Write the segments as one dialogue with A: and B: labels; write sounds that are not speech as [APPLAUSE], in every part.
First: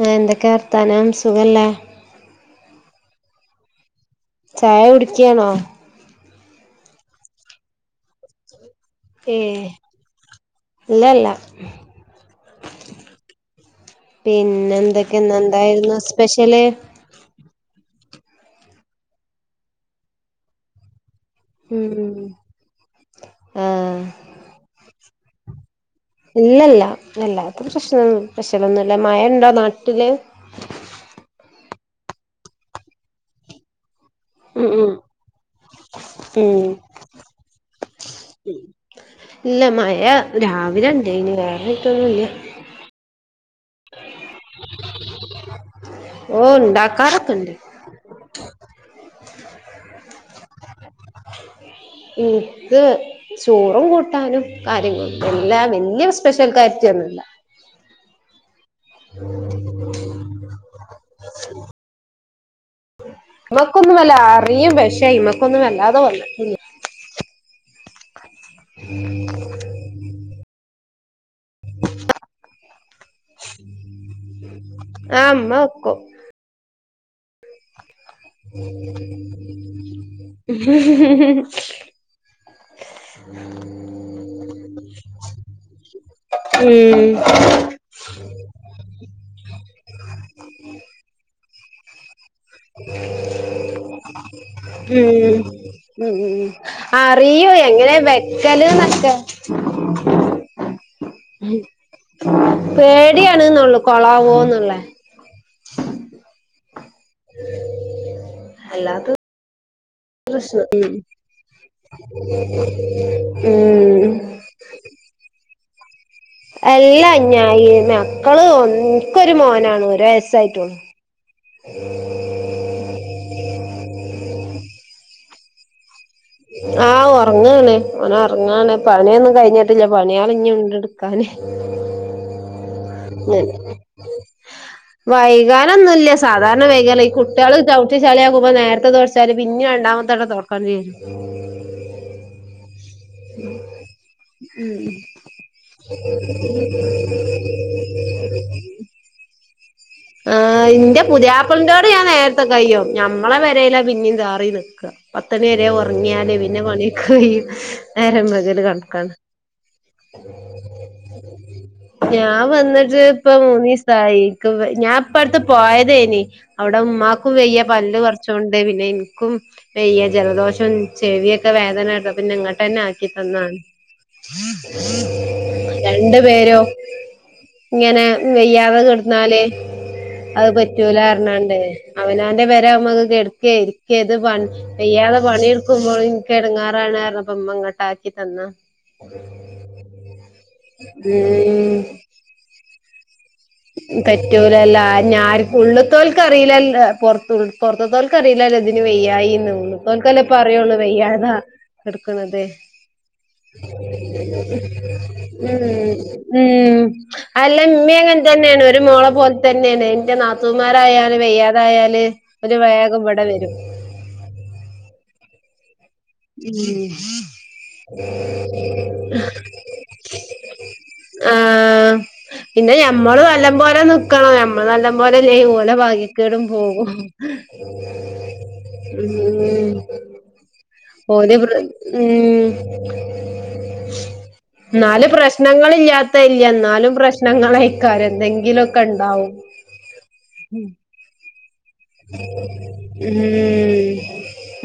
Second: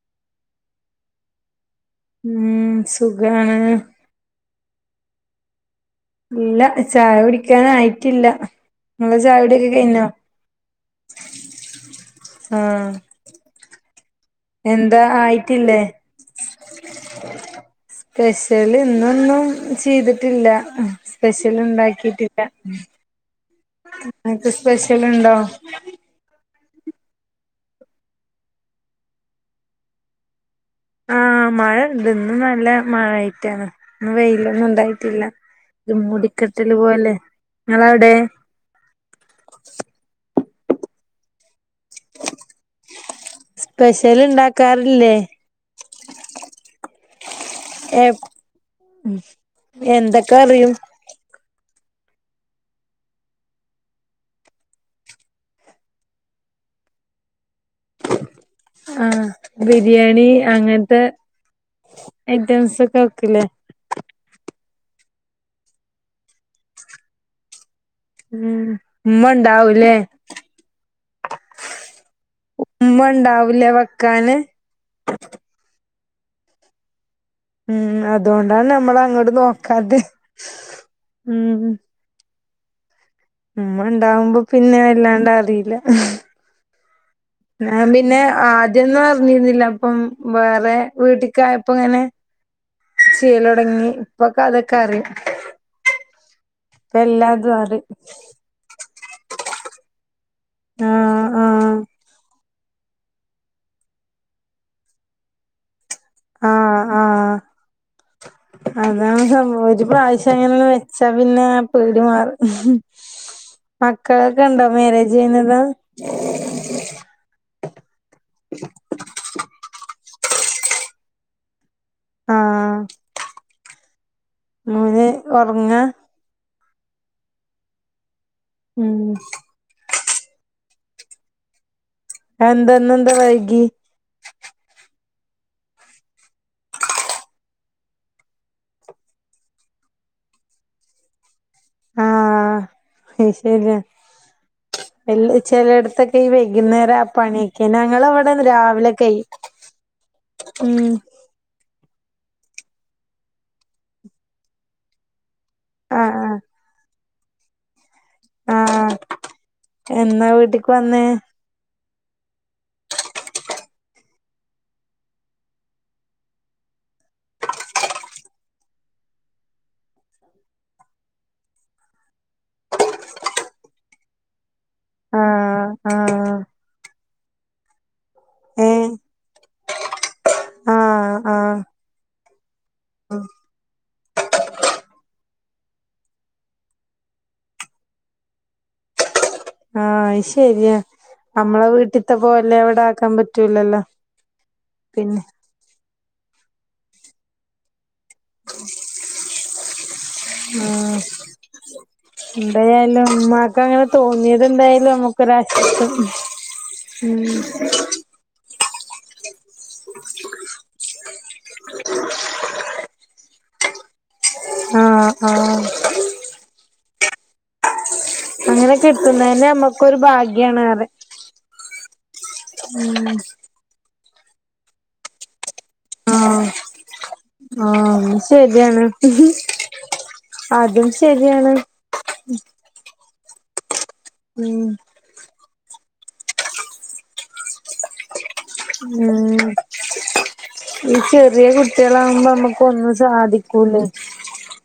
A: ആ എന്തെക്കെ വർത്താനം സുഖല്ലേ?
B: ഉം സുഖാണ്.
A: ചായ കുടിക്ക്യാണോ?
B: ഇല്ല ചായ കുടിക്കാനായിട്ടില്ല. ങ്ങളെ
A: ഏ
B: ചായകുടിയൊക്കെ കയ്ഞ്ഞോ?
A: ഇല്ലല്ല
B: ആഹ്
A: പിന്നെ
B: എന്താ
A: എന്തൊക്കെ ഇന്ന് എന്തായിരുന്നു സ്പെഷ്യല്?
B: സ്പെഷ്യല് ഇന്നൊന്നും ചീതിട്ടില്ല. സ്പെഷ്യൽ
A: ഉം
B: ഉണ്ടാക്കിട്ടില്ല.
A: ആ
B: ങ്ങക്ക്‌ സ്പെഷ്യൽണ്ടോ?
A: ഇല്ലല്ല. വല്ലാത്ത സ്പെഷ്യലൊന്നുല്ലാ. മഴ ഉണ്ടോ നാട്ടില്?
B: ആ മഴ ഉണ്ട്. ന്ന്നല്ല മഴായിട്ടാണ്. വെയിലൊന്നും
A: ഉം ഉം
B: ഉണ്ടായിട്ടില്ല. ഒരു
A: ഉം
B: മൂടിക്കെട്ടല് പോലേ. ങ്ങളവിടെ?
A: ഇല്ല. മഴ രാവിലെണ്ടയിനി. വേറെ ഇട്ടൊന്നുല്ല.
B: സ്പെഷ്യൽ ഉണ്ടാക്കാറില്ലേ?
A: ഓ. ഉണ്ടാക്കാറൊക്കെണ്ട്.
B: എപ്പ് എന്തൊക്കെറിയും?
A: ഇന്ക് ചോറും കൂട്ടാനും കാര്യങ്ങളും എല്ലാ വല്ല്യ സ്പെഷ്യൽ കാരത്തിയോന്നുല്ല.
B: ആഹ് ബിരിയാണി അങ്ങനത്തെ ഐറ്റംസൊക്കെ വെക്കൂല്ലെ
A: നമ്മക്കൊന്നുവല്ല അറിയും പഷെ അയ്മക്കൊന്നും വല്ലാതെ വന്നിട്ടില്ലാ
B: ഉം ഉമ്മ ഉണ്ടാവൂലേ
A: [UNINTELLIGIBLE]
B: ഉമ്മണ്ടാവൂലേ വെക്കാന്?
A: ആ ഉമ്മ വെക്കും
B: ഉം അതോണ്ടാ നമ്മള് അങ്ങട് നോക്കാതെ ഉം. ഉമ്മണ്ടാവുമ്പോ പിന്നെ വല്ലാണ്ട് അറിയില്ല
A: ഉം
B: ഞാൻ പിന്നെ ആദ്യംന്ന് അറിഞ്ഞിരുന്നില്ല അപ്പം വേറെ വീട്ടിക്കയപ്പങ്ങനെ. ചെയ്ലൊടങ്ങി ഇപ്പൊക്കെ അതൊക്കെ അറിയും
A: ഉം ഉം
B: ഇപ്പ
A: അറിയോ
B: എല്ലാതും അറിയും
A: എങ്ങനെ വെ - പെലെ നഷ
B: ആഹ്
A: [UNINTELLIGIBLE]
B: ആഹ്
A: പേടിയാണ്ന്നൊള്ളു കൊളാവോന്നൊള്ളേ
B: ആ ആ
A: [UNINTELLIGIBLE]
B: അതാണ് സംഭവം ഒരു പ്രാവശ്യം
A: പ്രശ്നം
B: അങ്ങനെന്ന് വെച്ചാ പിന്നെ പേടി മാറും.
A: ഉം
B: മക്കളൊക്കെ ഉണ്ടോ മാരേജ് കഴിഞ്ഞത്?
A: അല്ലാ ഞാ ഇ മക്കള് ൻക്കൊരു മോനാണ് ഒരു വയസ്സായിട്ടുള്ളു [UNINTELLIGIBLE]
B: ആഹ് മോന് ഉറങ്ങാ?
A: ആഹ് ഉറങ്ങാണ് ഓന് ഉറങ്ങാണ്
B: ഉം
A: പണിയൊന്നും കഴിഞ്ഞിട്ട- ട്ടില്ല പണിയാള്ഞ്ഞുണ്ട് എടുക്കാന്
B: അതെന്താന്നെന്താ വൈകി
A: [UNINTELLIGIBLE] വൈകാനൊന്നുല്ല സാധാരണ വൈകല് ഈ കുട്ട്യള് ചവിട്ടി ചളിയക്കുമ്പോ നേരത്തെ തൊട- ത് പിന്നേ രണ്ടാമത്തെട തൊട്ക്കണ്ടി വരും
B: ആഹ് അത് ശരിയാ എല്ല്- ചിലയിടത്തൊക്കെ ഈ വൈകുന്നേരം ആ പണിയൊക്കെ ഞങ്ങളെവിടെ രാവിലെക്കയ്യും.
A: ആ ന്റെപുതിയാ- പന്റോടെ ഞാൻ നേരത്തെ കയിയും ഞമ്മളെ പെരേലാ പിന്നെയും താറി നിക്കാ പത്തണിവരെ
B: ആഹ്
A: ഉറങ്ങിയാല് പിന്നെ പണിട്ക്കാൻ കയിയൊ? നേരം
B: ആഹ്
A: [UNINTELLIGIBLE]
B: ആഹ്
A: കടക്കാണ്.
B: എന്നാ വീട്ടിക്ക് വന്നേ
A: ഞാൻ വന്നിട്ട് ഇപ്പ മൂന്നിസായി. ഞാൻ ഇപ്പടുത്ത് പോയതേനി അവിടെ ഉമ്മാക്കും വയ്യ പല്ല് പറിച്ചോണ്ട് പിന്നെ ഇൻക്കും- വയ്യ ജലദോഷം ചെവിയൊക്കെ വേദന എടു പിന്നെ ഇങ്ങോട്ടന്നെ ആക്കി തന്നാണ്.
B: ആഹ്
A: രണ്ട്
B: ആഹ്
A: പേരോ ഇങ്ങനെ വയ്യാതെ
B: ഏഹ്
A: കിടന്നാല് അത്
B: ആഹ് ആഹ്
A: പറ്റൂലറഞ്ഞാണ്ട്. അവനാന്റെ പെരാവുമ്പമ്മക്ക് കെടക്കെ ഇരിക്കേ ഇത് പ വെയ്യാതെ പണിട്ക്കുമ്പോൾ ഇൻക്ക് എടങ്ങാറാണ [UNINTELLIGIBLE] ഇമ്മ ഇങ്ങട്ടാക്കി തന്ന [INAUDIBLE]
B: ആഹ്ശരിയാ നമ്മളെ
A: ഉം
B: വീട്ട്ത്തെ പോലെ അവടെ ആക്കാൻ പറ്റ
A: കറ്റൂലല്ലാ ഞാര് ഉള്ള്തോൽക്കറിയില്ലൽ പൊറത്ത്പൊറത്തത്തോൽ ഇക്കറിയില്ലല്ലോ ഇതിന് വെയ്യായീന്ന് ഉള്ള്തോക്കല്ലേപ്പ അറിയുള്ളൂ
B: ആഹ്
A: വയ്യാത കെടുക്കുന്നത്
B: എന്തായാലും ഉമ്മാക്ക് അങ്ങനെ തോന്നിയത് എന്തായാലും നമ്മുക്കൊരാശ്വാസം
A: ഉംഉം
B: ഉം
A: അല്ല മ്മേ ഇങ്ങ്- ഇത് തന്നെയാണ് ഒരു മോളെ പോലെ തന്നെയാണ് എന്റെ നാത്തൂമാരായാല് വയ്യാതായാല്- ഒരു വേഗം ഇവടെ വരും.
B: ആ ആ
A: [UNINTELLIGIBLE]
B: അങ്ങനെൊക്കെട്ടുന്നന്നെ നമൊക്കൊരു ഭാഗ്യണ്
A: ആഹ് പിന്നെ
B: ഉം
A: ഞമ്മള് വല്ലംപോലെ നിക്കണം യം മ്മ നല്ലംപോലെല്ലേങ്ങു ഓലെ ഭാഗ്യക്കേടും
B: ആഹ്
A: പോകും.
B: ആഹ് അതും ശരിയാണ്
A: ഉം.
B: അതും
A: ഓല് [UNINTELLIGIBLE]
B: ശരിയാണ്
A: ഉം
B: ഉം
A: [INAUDIBLE] നാല് പ്രാ ഞങ്ങൾ ഇല്ലാത്ത ഇല്ല എന്നാലും പ്രശ്നങ്ങളേക്കാരം എൻതെങ്കി കിലൊക്കെ ഇണ്ടാവും.
B: ഉം ഈ ചെറിയ കുട്ടികളാകുമ്പോ നമ്മക്ക് ഒന്നും
A: ഉം
B: സാധിക്കൂലേ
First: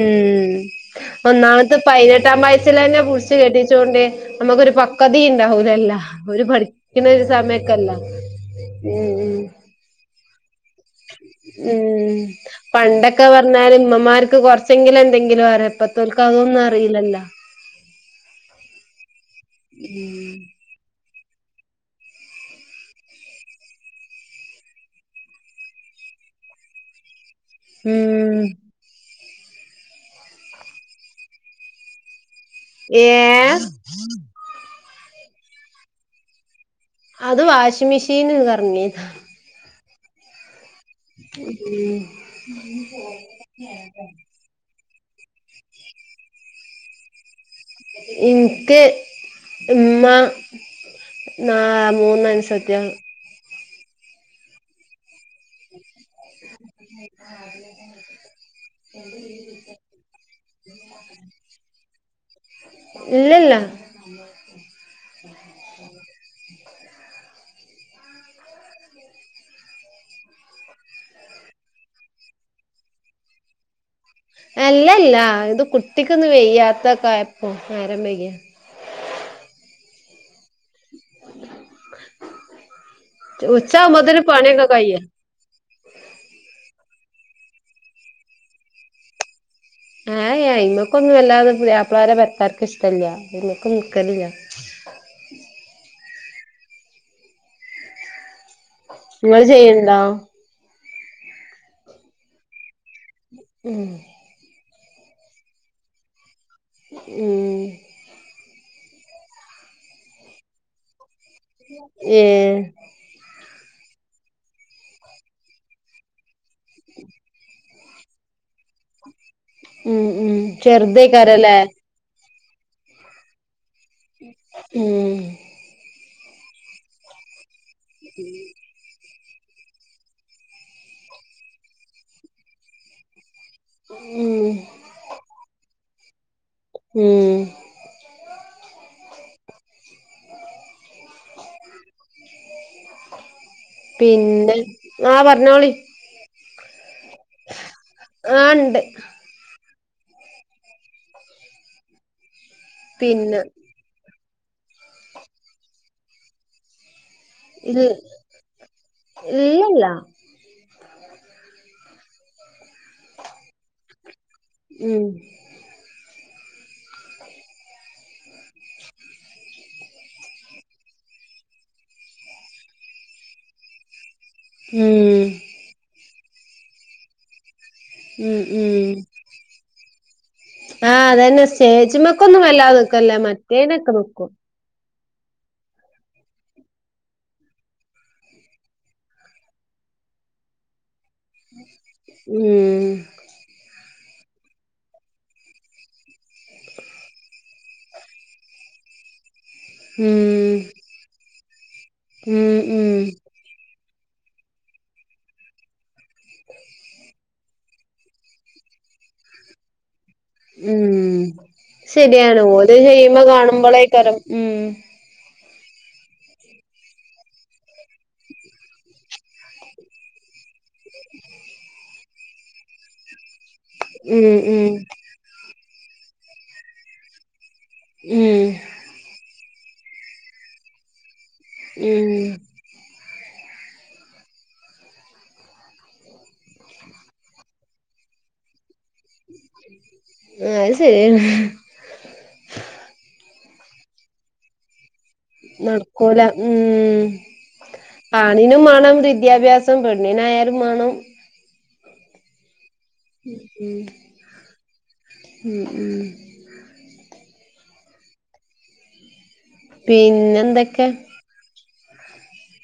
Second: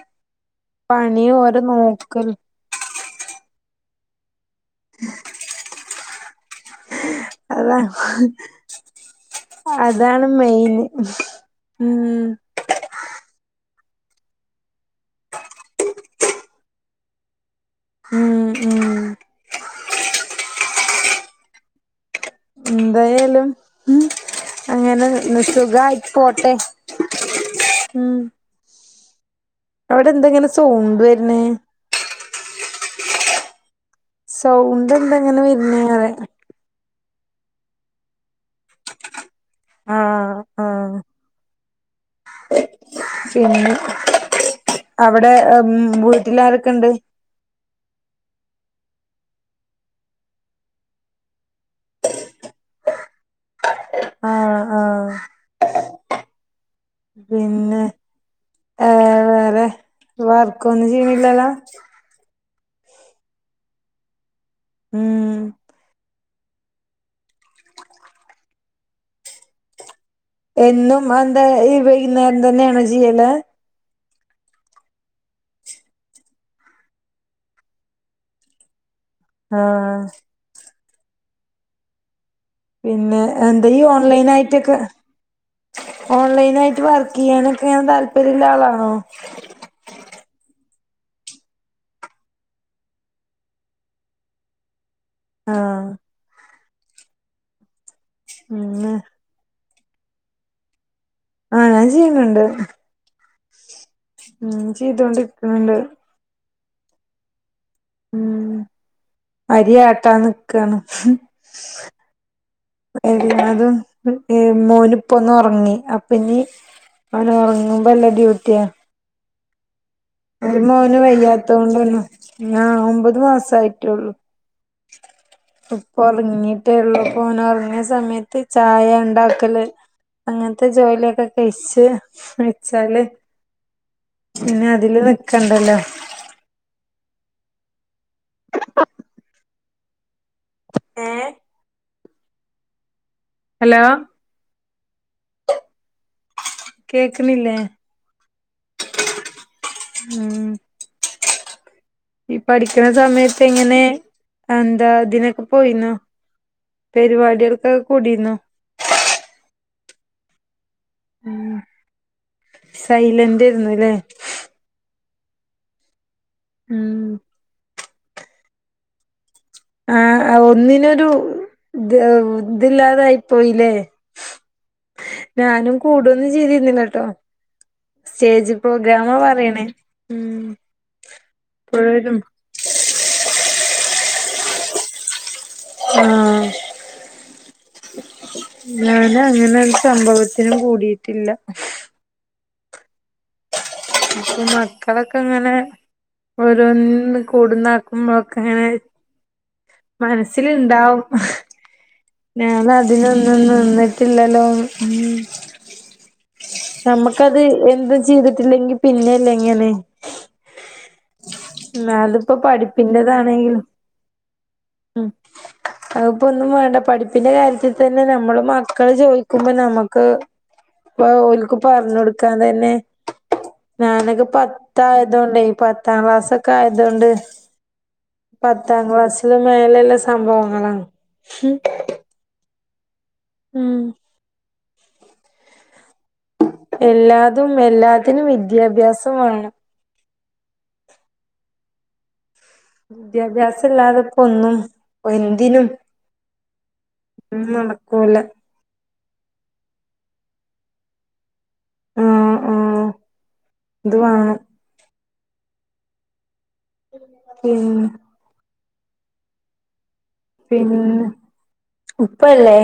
A: ഉം
B: പണി ഓരെ
A: ഒന്നാമത്തെ
B: നോക്കൽ
A: പൈപനെട്ടാം വയസസിലെന്നെ കു ച്ച്കെട്ടിച്ചൊണ്ട് നമുക്കൊരു പക്ക്വാതിം ഇണ്ടാവൂലല്ലോ ഒരു പഠി ഇന്നത്
B: അതാ
A: സമയക്കല്ല ഉം. ഉം.
B: അതാണ് മെയ്ന് ഉം.
A: പണ്ടൊക്കെ പറഞ്ഞാല് ഇമ്മമാർക്ക് കൊറച്ചെങ്കിലും എന്തെങ്കിലും അറി ഇപ്പത്തോൽക്ക് അതൊന്നും അറിയില്ലല്ലോ?
B: ഉം. ഉം
A: [INAUDIBLE]
B: ഉം എന്തായാലും ഉ അങ്ങനെ സുഖയിട്ട് പോട്ടെ
A: ഉം.
B: അവടെ എന്തെങ്ങനെ സൗണ്ട് വര്നെ?
A: ഏഹ്?
B: സൗണ്ട് എന്തെങ്ങനെ വര്ണേപറയാ
A: അത് വാഷിം മീഷീന് കറങ്ങി.
B: ആഹ് ആഹ്
A: [UNINTELLIGIBLE]
B: അവടെ ഉം വീട്ടില് ആരൊക്കെ ഇണ്ട്?
A: ഇൻക്ക് ഇമ്മാ, ന്നാ മൂന്നൻസത്യാള്.
B: ആഹ് ആഹ് പിന്നെ. വർക്കൊന്ന് ചിയ്യില്ലല്ലൊ?
A: ഇല്ല ഇല്ല. [UNINTELLIGIBLE]
B: ഉം. എന്നും എന്താ ഈ വൈകുന്നേരം തന്നെയാണോ ചെയ്യല്?
A: അല്ലല്ലാ ഇത് കുട്ടിക്ക്ന്ന് വെയ്യാത്ത ക്കെയപ്പം നേരംവൈഗ്യ
B: ആഹ്
A: [INAUDIBLE]
B: പിന്നെ എന്തയ് ഈ
A: ഉച്ചാവുമ്പോത്തിന്
B: ഓൺലൈൻ
A: പണിയൊക്കെ
B: നായ്ട്ടൊക്കെ.
A: കയ്യും
B: ഓൺലൈൻ ആയിട്ട് വർക്ക് കിയ്യാനൊക്കെ താല്പര്യള്ള ആളാണോ?
A: ആ യ്ഇ്മക്കഒന്നും വല്ലാതെ പുതയാപളാരെ പെരകാർക്ക് ഇഷ്ടല്ല അ്മൊക്കുംന്ന്മക്കലില്ല.
B: ആഹ് പിന്നെ
A: ഇങ്ങള് ചെയ്യ്ണ്ടോ?
B: ആഹ് ഞാൻ ചെയ്ണിണ്ട്
A: ഉം
B: ഉം ചെയ്തോണ്ട്ക്ണിണ്ട്
A: ഉം
B: ഉം അരി ആട്ടാ ന്ന്ക്കാണ്
A: ഏഹ്
B: എല്ലാതും ഏ മോനിപ്പൊന്നൊറങ്ങി അപ്പനി അവനൊറങ്ങുമ്പള്ള ഡ്യൂട്ടിയ
A: ഉം ഉം ചെറുതായ്കാരല്ലേ
B: ആ ഒമ്പത് മാസായിട്ടൊള്ളൂ
A: ഉം
B: ഇപ്പൊ ഒറങ്ങിട്ടേള്ളൂ പോനഒറങ്ങിയ സമയത്ത് ചായ ണ്ടാക്കല് അങ്ങന് ത്തെ ജോലിയൊക്കെ കെയിച്ച് വച്ചാല്
A: ഉം
B: പിന്നെ അതില് ന്ന്ക്കണ്ടല്ലോ
A: ഉം
B: ഏ ഹലോ
A: പിന്നെ ആ പറഞ്ഞോളി
B: കേക്ക് ന്നില്ലേ
A: ആ ണ്ട്
B: ഉം ഈ പഠിക്ണ
A: പിന്നെ
B: സമയത്ത് എങ്ങനെ എന്താ തിനൊക്കെ പോയിന്നോ പെരിവാടിൾക്ക
A: ഇത്
B: കൂടിന്ന
A: ഇല്ലല്ല
B: ഉ സൈലൻ്റെര്ന്നു ല്ലേ
A: ഉം
B: ഉം ആ ഒന്നിനൊരു ത് തില്ലാതായിപ്പോയില്ലേ
A: ഉം
B: ഞാനും കൂടൊതന്നു ചെയ്തിര്ന്നില്ലട്ടോ
A: ഉം
B: സ്റ്റേജ്
A: ഉം
B: പ്രോഗ്രാമ പറയ്ണേ ഉം
A: ആ അതന്നെ
B: ഇപ്പോഴും
A: സ്റ്റേജുമക്കൊന്നും വല്ലാതെ ന്ന്ക്കല്ല മറ്റേനൊക്കെ ന്ന്ക്കും
B: ആ ഞാൻ അങ്ങനെരു സംഭവത്തിനും കൂടിയിട്ടില്ല
A: ഉം
B: ഇ മക്കളൊക്കെ ങ്ങനെ ഓരോന്ന് കൂടുന്നാക്കുമ്പോഴൊക്കെ ങ്ങനെ
A: ഉം
B: മനസ്സില്ണ്ടാവും
A: ഉം ഉം
B: ഞാനതിനൊ ന്ന് നിന്നിട്ടില്ലല്ലോ നമ്മ ക്കത് എന്ത് ചിയ്തിട്ടില്ലെങ്കിൽ പിന്നെല്ലേ ങ്ങനെ
A: ഉം
B: അതിപ്പോ
A: ശരിയാണ് ഓല് ചെയ്യുമ്പോ
B: പഠിപ്പിന്റെതാണെങ്കിലും
A: കാണുമ്പൊളേക്കരം ഉം
B: ഉം അഅ്പ്പോ ഒന്നും വാണ്ട പഠിപ്പിൻ്റെ കാര്യത്തിൽ തന്നെ നമ്മള് മക്കള് ചോയിക്കുമ്പോ നമ്മക്ക് ഇപ്പ ഓൽക്ക് പറഞ്ഞൊടുക്കാൻ തന്നെ ഞാനൊക്ക്
A: ഉം ഉം
B: പത്തായതോണ്ട് പത്താം ക്ലാസ്സൊക്കായ തോണ്ട്
A: ഉം
B: പത്താംക്ലാസിലും മേലല്ലേ സംഭവങ്ങളാണ്
A: ഉം
B: ഉം എല്ലാതും എല്ലാത്തിനും വിദ്യാഭ്യാസം വാണം
A: ആഹ് അയ് ശെരിയെന്നെ
B: വിദ്യാഭ്യാസല്ലാതെ പ്പോന്നും
A: നടക്കൂല ഉം
B: ഒന്നും നടക്കൂല
A: പണി ണിനും മാണം വിദ്യാഭ്യാസം പെണ്ണിനായാലും മാണം
B: ആഹ് ആഹ്
A: ഉം ഉം
B: ഇത് വേണം
A: ഉം ഉം
B: ഉം പിന്നെ
A: പിന്നെന്തൊക്കെ
B: ഉപ്പല്ലേ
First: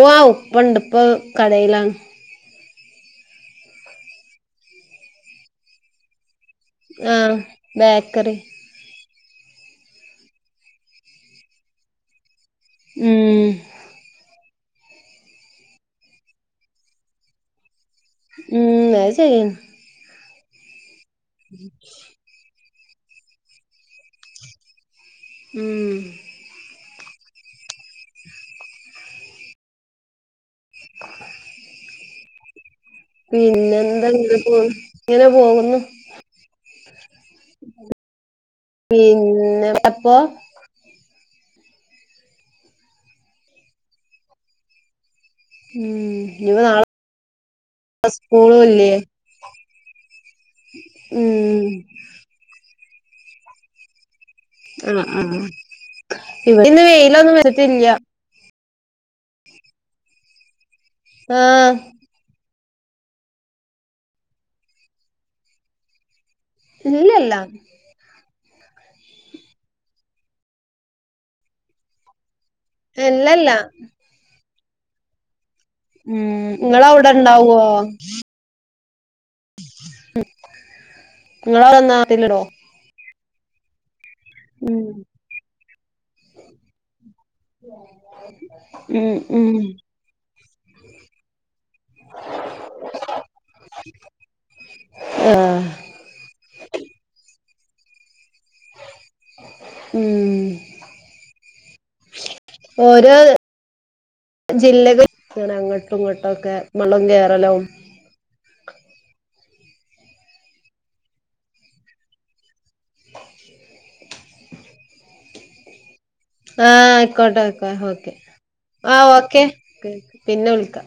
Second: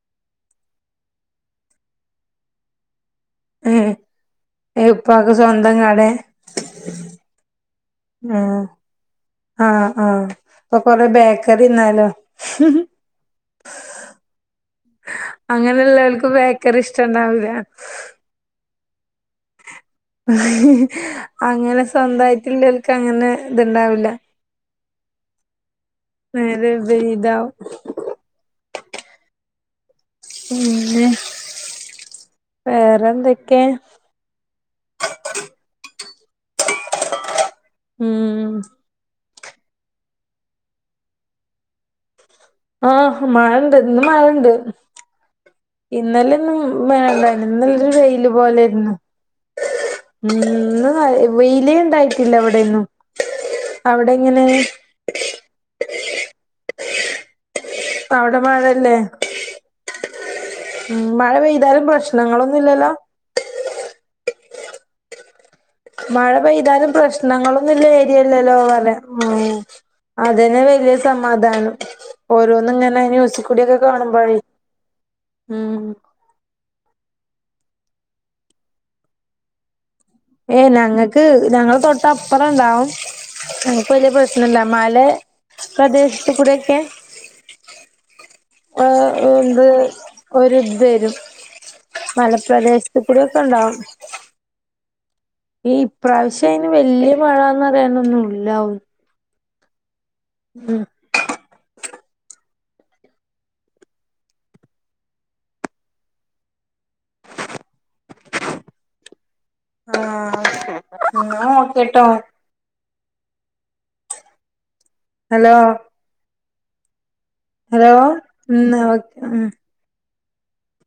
A: വാവ് ഉപ്പണ്ട് ഉപ്പ കടയിലാണ്
B: ഏഹ് എ ഉപ്പാക്ക് സ്വന്തം കടെ
A: ആഹ് ബേക്കറി
B: ആഹ് ആഹ് ആഹ് അപ്പൊ കൊറെ ബേക്കറിന്നാലോ
A: ഉം
B: അങ്ങനെള്ളോൽക്ക് ബേക്കറി ഇഷ്ടണ്ടാവുല
A: ഉം അത് ശരിയാ
B: അങ്ങനെ സ്വന്തായിട്ട്ല്ലോല്ക്ക് അങ്ങനെ ഇത്ണ്ടാവില്ല
A: ഉം
B: നേരെ വിപരീതാവും പിന്നെ വേറെ
A: പിന്നെന്താ ഇങ്ങനെ പോകുന്നു ഇങ്ങനെ പോകുന്നു
B: ഉം
A: പിന്നെ അപ്പൊ
B: ആഹ് മഴണ്ട് ഇന്ന് മഴണ്ട്
A: ഉം
B: ഇന്നലെന്നും
A: ഇനിപ്പോ നാളെ
B: മഴണ്ടായിന്നില്ല ഇന്നലോരു വെയില്
A: സ്കൂളും ഇല്ലേ
B: പോലൊരുന്നു ഉം ഇന്ന്
A: ഉം
B: വെയിലെണ്ടായിട്ടില്ല ഇവിടെന്നും അവിടെങ്ങനെ
A: ആഹ് ആഹ് ഇവിടെ ഇന്ന് വെയിലൊന്നും വരത്തില്ല
B: ഇപ്പഅവിടെ മഴല്ലേ ഉം മഴ
A: ആഹ്
B: പെയ്താലും പ്രശ്നങ്ങളൊന്നുല്ലല്ലോ മഴ പെയ്താലും
A: ഇല്ലല്ല
B: പ്രശ്നങ്ങളൊന്നുല്ലെ ഇല്ലല്ലോ പറയ ഉം അതെന്നെ വല്യേ സമാധാനം ഓരോന്ന്ങ്ങനെ
A: ഇല്ലല്ല
B: ന്യൂസ്കൂടിയൊക്കെ കാണുമ്പഴെ ഉം
A: ഉം ഇങ്ങളവുടെണ്ടാവോ ഉം
B: ഏ ഞങ്ങക്ക് ഞങ്ങളെ തൊട്ടപ്പറണ്ടാവും ഞങ്ങക്ക് വല്യ പ്രശ് നല്ല
A: ഉം
B: മല പ്രദേശത്ത് കൂടെയോക്കെ ആഹ്
A: ഉം ഉം
B: എന്ത് ഒരുത് വരും മലപ്രദേശത്ത് കൂടിയോക്കെണ്ടാവും
A: ആഹ്
B: ഈ ഇപ്രാവശ്യയിന് വല്യ മഴന്നറിയാനോന്നുല്ലാവു
A: ഉം ഓരോ ജില്ലക ഇങ്ങനെ അങ്ങോട്ടും ഇങ്ങോട്ടൊക്കെ വെള്ളം കേറലും
B: ആഹ് ന്നാ ഒക്കെട്ടോ ഹലോ
A: ആഹ് ആയിക്കോട്ടയിക്കോ
B: ഹലോ
A: ഓക്കെ
B: ഉം
A: ആഹ്
B: ഉം
A: ഓക്കെ പിന്നെ വിളിക്കാ